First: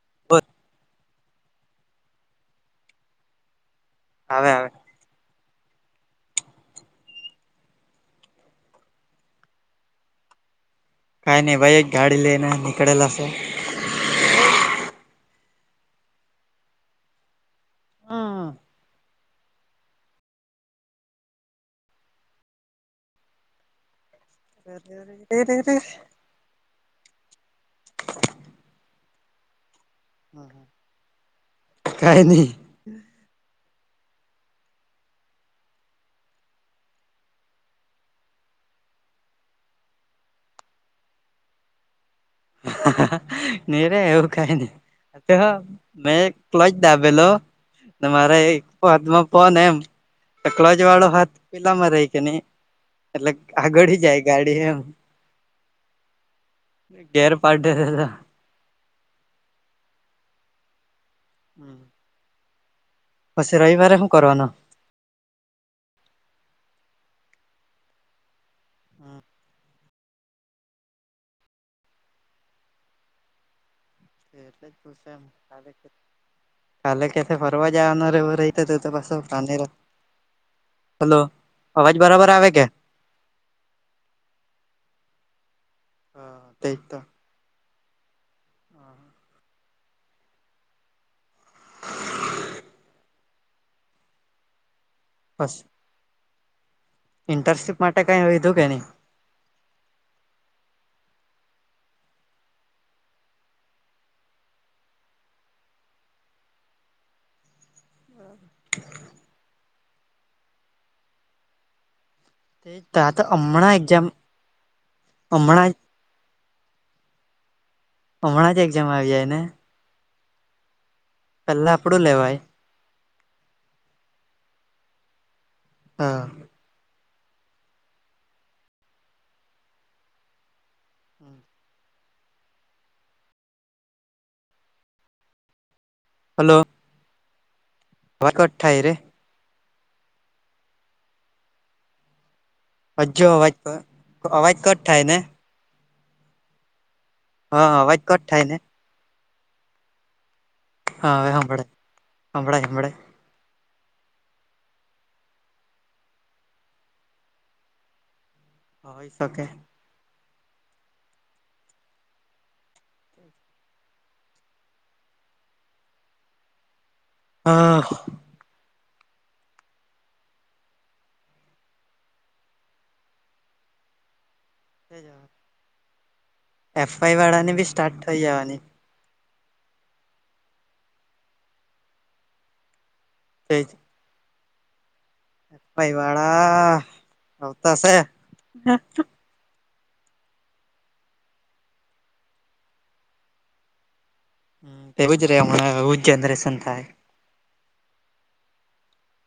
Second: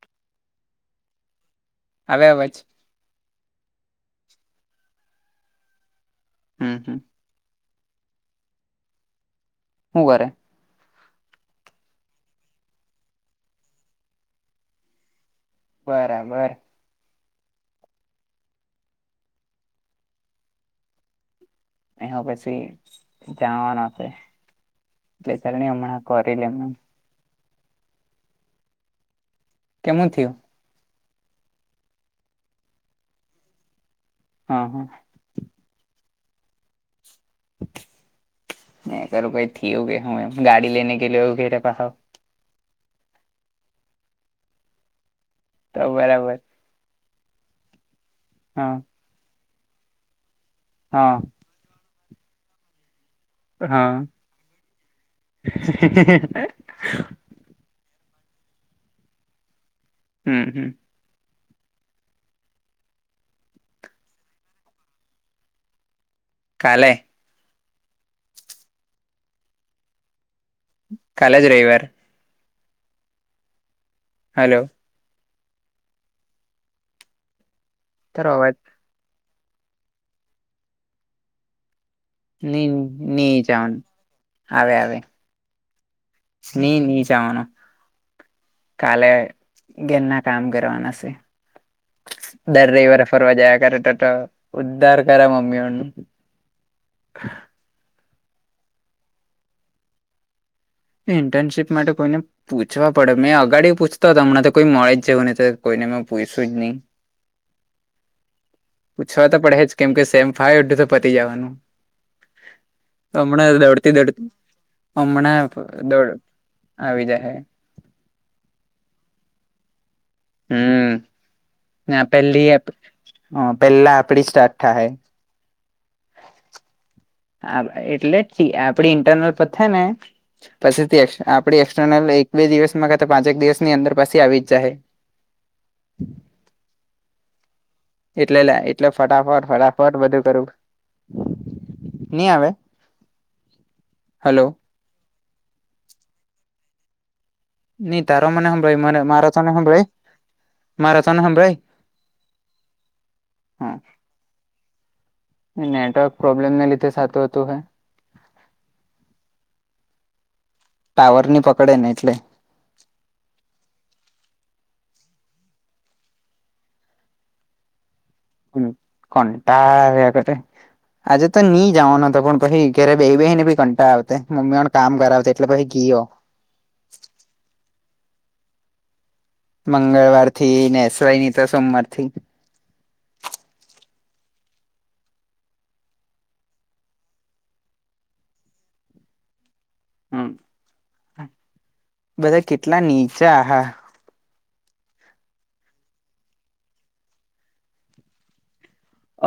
[unintelligible] આવે અવાજ? આવે આવે. હમ હમ. હું કરે? કઈ નહી ભાઈ એક ગાડી લેને નીકળેલોશે. બરાબર. હા. એ પછી જાવાના છે એટલે ચલ ને હમણાં કરી લેમ. કેમું થિયુ? કાય ની. હા હા. મેં કરું કઈ થીયોગ હું ગાડી લેને કે [unintelligible] [inaudible] નીરે એવું કઈ નહી તો મેં બરાબર કલચ દાબેલો મારે એક હા હાથમાં ફોન એમ કલચ વાળો હા હાથ પેલામાં રહી કે નહી. એટલે આગળ હા જાય ગાડી એમ. [inaudible] ગેર [unintelligible] હમ. હમ. [inaudible] પછી રવિવારે હું કરવાનો? કાલે કાલેજ રવિવાર. હલો [inaudible] કાલે કેથે ફરવા જવાનું તારો એવું અવાજ રેતે તો પાસુ પારનેરા હલો અવાજ બરાબર આવે કે? ની ની જવાનું આવે આવે હા તે ની જ ની તો જવાનું કાલે ઘેરના કામ કરવાના છે. દર રવિવાર ફરવા જયા કરે તો તો ઉદ્ધાર કરે બસ મમ્મીઓ. ઇન્ટર્નશીપ માટે કઈ વિધું કે નહીં? ઇન્ટર્નશીપ માટે કોઈને પૂછવા પડે મેં અગાડી પૂછતા હમણાં તો કોઈ મળે જવુંને તો કોઈને મેં પૂછું જ નહી. હા. [unintelligible] પૂછવા તો પડે જ કેમ કે સેમ ફાય એ તો પતી જવાનું નહી તા તો હમણાં દોડતી એક્ઝામ દડતી હમણાં દોડ આવી જ હ. હમણાં જ એક્ઝામ આવી જાય ને. હમ પેલા આપડું ના લેવાય પેલી પેહલા આપડી સ્ટાર થાય. હા. એટલે કી આપડી ઇન્ટરનલ પથ ને પછી થી આપડી એક્સર્નલ એક બે દિવસમા પાંચેક દિવસની અંદર પછી આવી જાય. હલો. અવાજ એટલે કટ થાય એટલે રે ફટાફટ ફટાફટ બધું કરું નઈ આવે. હજુ અવાજ [unintelligible] હલો અવાજ કટ થાય ને. હા અવાજ નહી કટ તારો થાય મને ને હભરાય તારો મને મારા તને સંભળાય મારો હા તને હવે સંભળાય સંભળાય સંભળાય હા નેટવર્ક પ્રોબ્લેમ ના લીધે સાતું હતું. હોય શકે. ટાવર ની પકડે ને એટલે. હા. કટા રહેયા કરતે. આજે તો નિઈ જાઉ ન તો પણ કહી ઘરે બે બ બે હને બ કન્ટટાતે. કામ કરાવશે એટલે પછી ગીયો. એફઆઈ વાળા ની બી સ્ટાર્ટ થઈ જવાની. મંગળવારથી ને એસ વાઈ ની તો સોમવારથી. [unintelligible] પાઈ વાળ આવતા હશે. હમ બધા કેટલા નીચા હા. હમ તેવું જ રહ્ હમણાં હુંજ જનરેસન થાય.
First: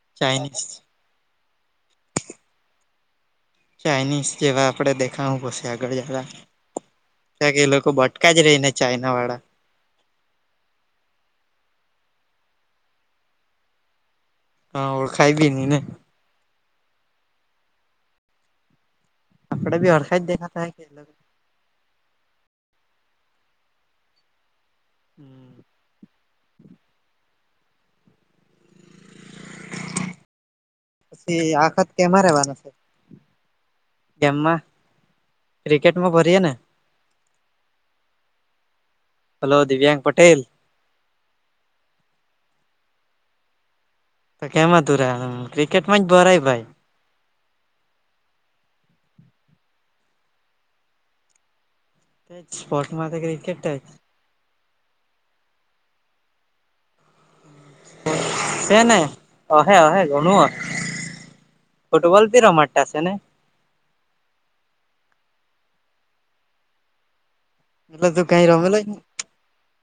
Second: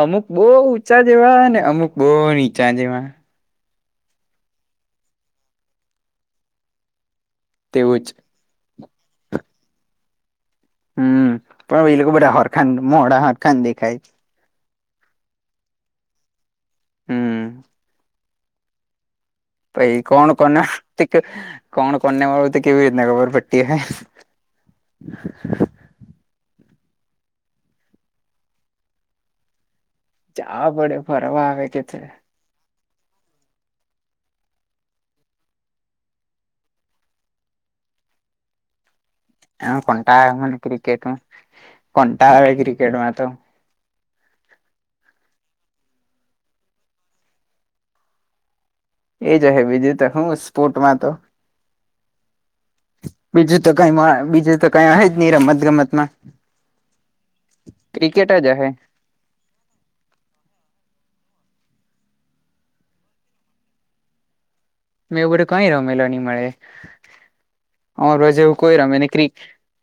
અમુક બહુ ચાઇનીઝ ઊંચા જેવા ને અમુક બહુ નીચા જેવા. ચાઇનીઝ જેવા આપડે દેખા પછ આગળ જતા ત્યા કે એ લોકો બટકાઈ. જ રહીને ચાઇના વાળા. હમ પણ એ લોકો બ હરખાન મોડા હરખાન દેખાય છે. હા ઓળખાઈ બી નહી ને. હમ. આપડે બી ભાઈ ઓળખાય જ કોણ કોને દેખાતા હોય કે એ લોકો. કોણ કોણ ને મળ્યું તો કેવી રીતના ખબર પટ્ટી. જવા પડે ફરવા પછી આવે કે છે. [unintelligible] ગેમમાં ક્રિકેટમાં ભરીએે ને [inaudible] હલો હ દિવ્યાંગ કોટા પટેલ મને ક્રિકેટ કોટા આવે ક્રિકેટમાં તો. તો કેમાં તુરા ક્રિકેટ માં જ ભરાય ભાઈ. એ જ હ બીજું તો હું સ્પોર્ટમાં તો. તે સ્પોર્ટમાં તો ક્રિકેટ જ‌. હા બીજે ત કઈ હ જ નનીં રમત ગમત માં. જ હે છે ને અહે અહ ઘણું ફુટબોલ ત રમાડતા છે ને. મે એવું કઈ રમેલો નહી મળે. એટલે તું કઈ અરજવું કોઈ રમેલો જ રમે ક્રી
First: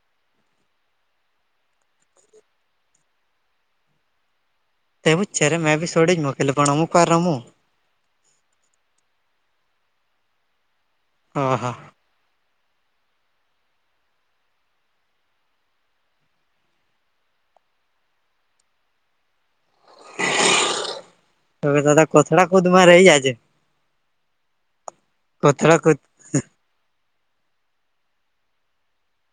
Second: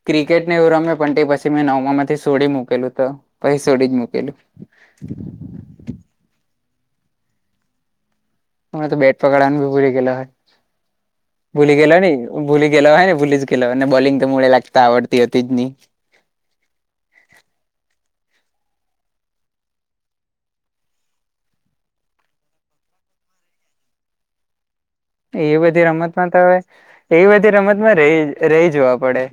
ક્રિકેટ ને એવું રમમે પણ પછી મેં નવમામાંથી છોડી મૂકેલું તો પછી છોડી જ મુૂકેલું. તે એવુજ છે રેય મેં ભી સોડી જ મૂકેલું પણ અમુક વાર રમું. હમણાં તો બેટ પકવાનું ભી ભૂલી ગેલો હોય. હા હા ભૂલી ગેલો ની ભૂલી ગેલો હે ને ભૂલી જ ગેલો અને બોલિંગ તો મોડે લાગતા લાકતા આવડતી હતી જ ની. હવે તદા પથળા ખુદવા રહી આજે. એ કોથળા બધી કુદ રમતમાં તો હવે એ બધી રમતમાં રહી રહી જવા પડે.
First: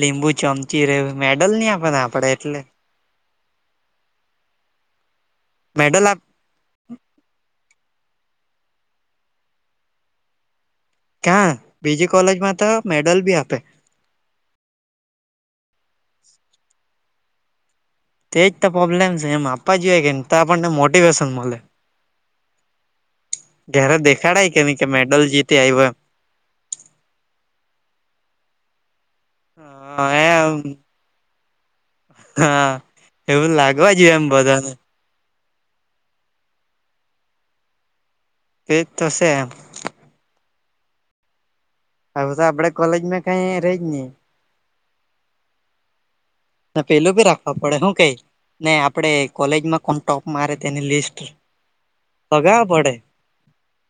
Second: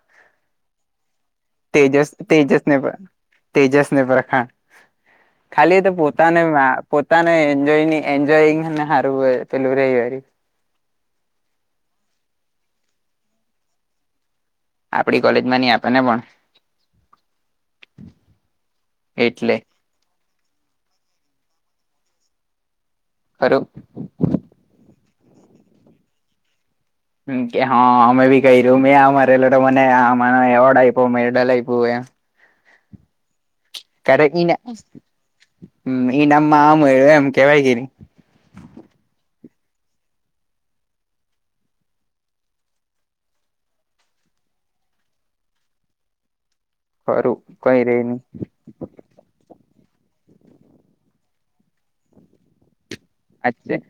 લીંબુ ચમચી રે મેડલ ને આપે તેજસ આપડે એટલે તેજસને પણ તેજસને પ્રખાણ. ખાલી એતો મેડલ આપ પોતાને વા પોતાને એજો એન્જોંગને સારું પેલું રેય. ક્યાં બીજી કોલેજ માં તો મેડલ બી આપે આપડી કોલેજ માં ની આપે ને પણ. તેજ પ્રોબ્લેમ છે, એમ એટલે આપવા જોઈએ કે, તો આપણને મોટિવેશન મલે. ખરું ઘેરે દેખાડાય કેવી કે, મેડલ જીતી આઈવો એમ. હમ્મ કે હા અમે બી કઈરુ મે આ મારેલો તો મને આ માણહ એમ હે એમ એવોર્ડ આઇપો મેડલ આઇપ હા એવું લાગવા જોઈએ એમ બધાને. હમ્મ ઈનામમાં આ મળ્યું એમ કહેવાય કે ની. તેજ તો સે એમ. હવે તો આપડે કોલેજમાં કઈ રહી જ નઈ. તો પેલું બી ખરું રાખવા પડે કઈ હું રે કેય. નહી ને આપડે કોલેજમાં પણ ટોપ મારે તેને લિસ્ટ લગાવા પડે. અચ્છા,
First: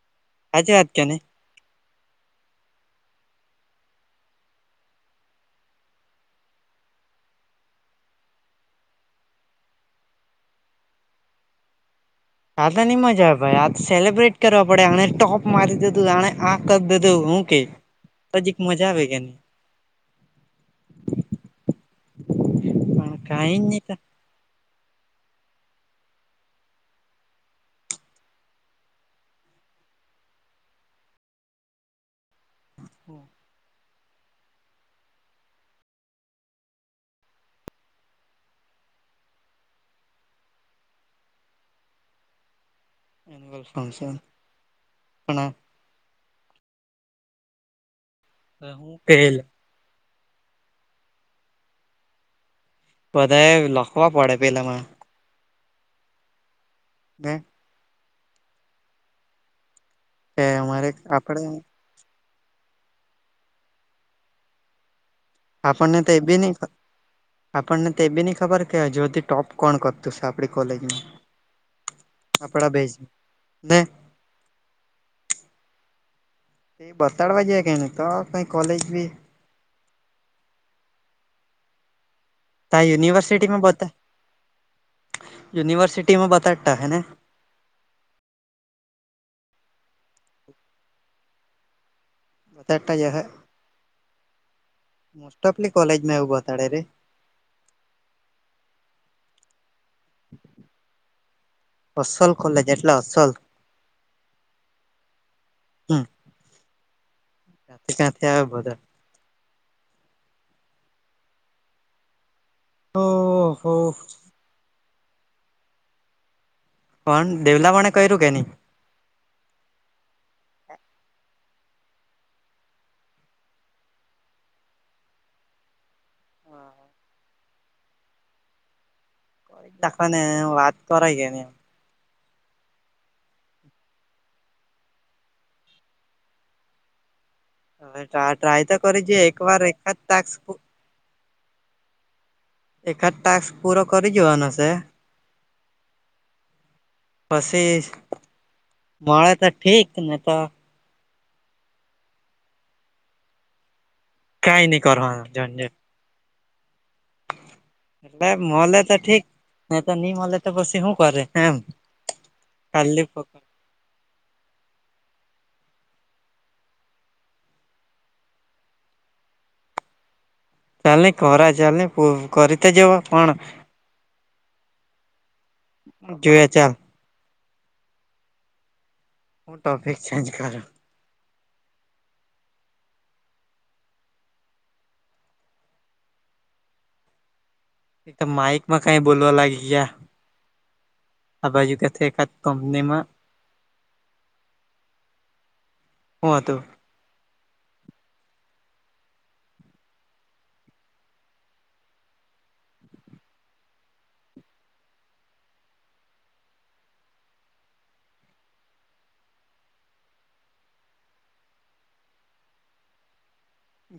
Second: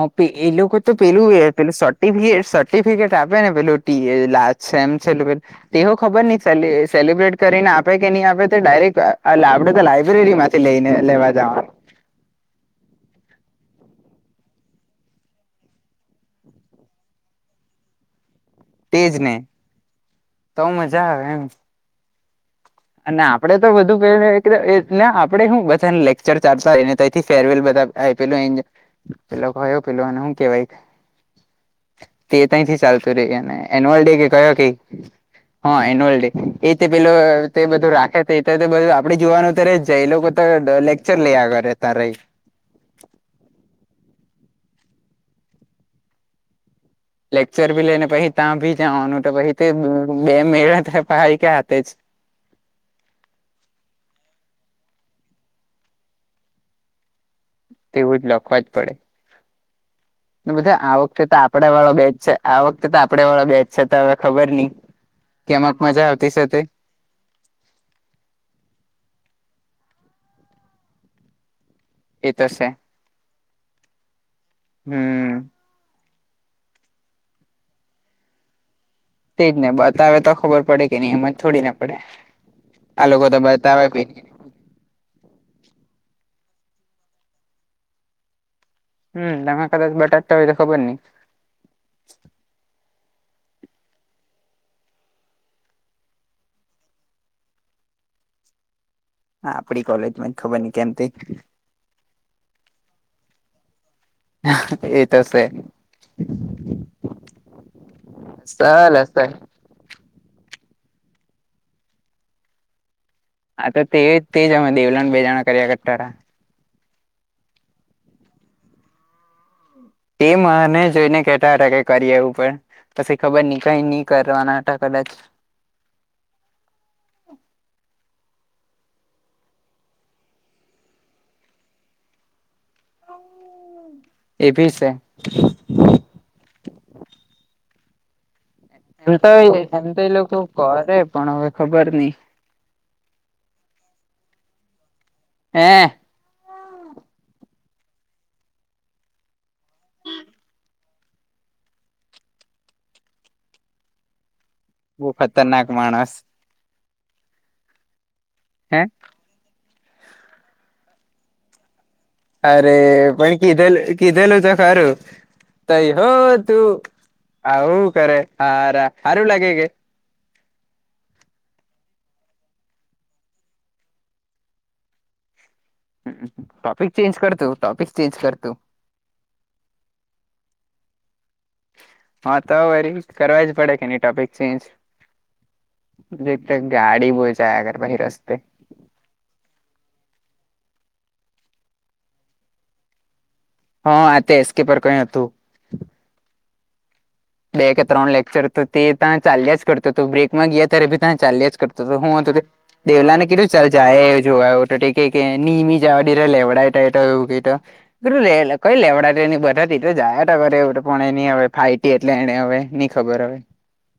હ પ એ સાચી લોકો વાત તો કે નહી પેલું પેલુ શો ટિફિએ સર્ટિફિકેટ આપે ને પેલું ટી એ લાસ્ટ છે એમ છે પેલું. તેઓ ખબર નહી સેલી સેલિબ્રેટ કરીને આપે કે નહી આપે તો ડાયરેક્ટ લા આપડે તો લાયબ્રેરીમાંથી. તે લઈને લેવા જાવાનું. આા તો નઈ મજા આવે ભાઈ આ સેલિબ્રેટ કરવા પડે આણે ટોપ મારી દીધું આણે આ કરી દીધું હું કે. હ [inaudible] તો જીક મજા આવે તેજ કે ન ને તો મજા આવે એમ. પણ અને કઈ આપડે તો નહી બધું પલે એટલે ને આપડે હુ બધાને લેક્ચર ચાલતાએ ને તઈ થી ફેરવેલ બધા આઇ પેલું અહીં જ. પેલો કયો પેલો એને હું કેવાય તે તઈ થી ચાલતું રઇ એને. એન્યુઅલ ડે કે કયો કે હ એન્યુઅલ ડે એતે પેલો તે બધું રાખે તે એત તે બધું આપડે જોવાનું ત રઇ જાય એ લોકો તો લ લેક્ચર લયા કરે તાર ઈ. એન્યુઅલ ફંકશન પણ આ લેક્ચર ભી લે ને પહી તા ભી હું જાવાનું તો કેલ પહી તે બે મેળ કા હાથે જ. બધાએ લખવા પડે પેલામાં. [inaudible] તેવું જ લખવા જ કે પડે બધા અમારે આ વખતે તો આપડે આપડા વાળો બેચ છે. આ વખતે તો આપડે વાળા બેચ છે તો હવે ખબર નઈ કેમક આપણને મજા તો એ આવતી બી છે નહી તે. આપણને તે એ બી ન ખબર કે હજુ હુંધી ટોપ કોણ કરતું છે આપણી કોલેજમાં. એ તો આપડા છે બેેજ ને. હમ્મ. એ બતાડવા જ્યાં કે નઈ તો કઈ કોલેજ બી તેજ ને બતાવે તો ખબર પડે કે નહી એમ જ થોડી ના પડે તા આ લોકો તો યુનિવર્સિટીમાં બતાવે બતા બી નઈ. યુનિવર્સિટીમાં બતાડતા હોય ને. હમ્મ તાહ કદાચ બતાવતા હોય તો ખબર ની. તારતા જ હોયહ. મોસ્ટઓફલી કોલેજમાં એવું બતાડે રે હા આપડી કોલેજ માં ખબર નહિ કેમ તે અસલ કોલેજ એટલે અસલ. એ તો સે હમ ક્યાંથી ક્યાંથી આવે બધા સલ [unintelligible] તો ઓ. આ તો તે, તે જ અહે દેવલાને બે જણા કર્યા કરતા તા. પણ દેવલા વને કયરુ કે ની? તે મને જોઈને કેતા અતા કે કરીએ એવું કે પસી ખબર ની કઈ ની કરવાના તો કદાચ. હા. એક દાખવો ને વાત કરાઈ કે ની આમ. એ ભી સે. અહે. ટા ટ્રાય તો કરી એમ જે તો એક વાર એમ એકાદ તો ઈ ટાસ્ક લોકો કરે પણ અવે ખબર ની. એખાદ ટાસ્ક પૂરો કરી જોવાનો સે. હેં પસી મળે તો ઠીક ને તો કાય ની. બો ખતરનાક માણસ. એટલે મલે હે તો ઠીક ની તો ની મલે તો પસી હું કરયે એમ. અરે ખાલી પણ કીધેલ કીધેલું તો ખરું. તઈ હો તું આવું કરે હારા, હારું લાગે કે? ચાલ ની કરા, ચાલ ની પુ કરી તો જોવા પણ હમમ હમમ. જોએ ચાલ ટોપિક ચેન્જ કર તું, ટોપિક ચેન્જ કર તું. હું ટોપિક ચેન્જ કરું. હા તો વરી કરવા જ પડે કે ની ટોપિક ચેન્જ. એ તે ગાડી બો છે જાયા કરે પછી. એક તો રસ્તે માઇક માં કાય બોલવા લાગી ગયા. આ બાજુ કથે એકાદ કપનીમાં હા આ જ તો એસ્કે પર કઈ અતું. હું અતુ? બે કે ત્રણ લેક્ચર તો તે તા ચાલ્યા જ કરતું તું બ્રેકમાં ગીયા ત્યારે ભી તા ચાલ્યા જ કરતું તું હું અતુ તે દેવલા ને કિધું ચાલ જાએ એ જોવા એવું તો તે કેય કે ની, ની જવા દીધું લેવડાયટા તો એવું કેય તો. બધું લે, કઈ લેવડાટેની બધા તે તો જાયા તો કરે એવું તો પણ એની અવે ફાઇટ ફાયટી એટલે એને અવે ની ખબર અવે.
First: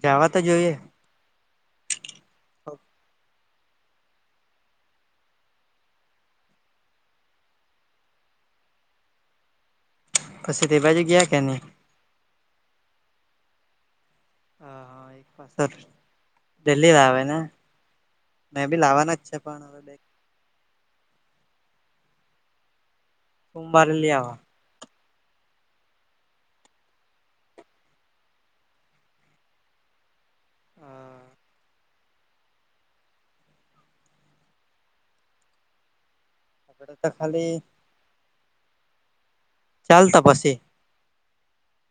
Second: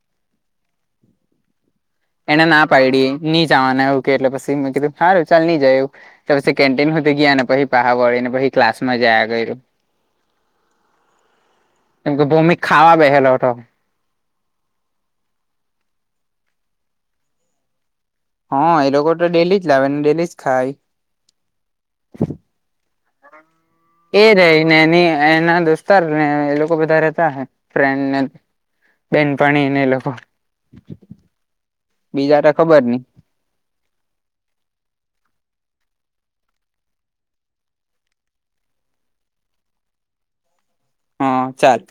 જવા તો જોઈએ. એને ના પાડી ની જવાના એવું કેય એટલે પસી મે કીધું હારું ચાલ ની જાય એવું. તો પસી કેન્ટીન હુધી ગીયા ને પહા વળી ને પછી ક્લાસ માં જાયા કયરુ. પસી તે બાજું ગીયા કે ની? એમ કે ભોમી ખાવા બેહેલો અતો. હા એક પાસતર ડેલી આવે ને? મેં હા બી એ લોકો લાવવાના તો છે ડેલી પણ જ લાવે હવે ને, ડેલી જ ખાય. રૂમ બાંધલી એ રેય ને ની એના દોસ્તાર ને એ લોકો બધા રેતા અહે ફ્રેન્ડને. બેનપણીને એ લોકો, હા બીજા તો ખબર ની. [unintelligible] તો ખાલી ચાલ તો પસી. હા ચાલ.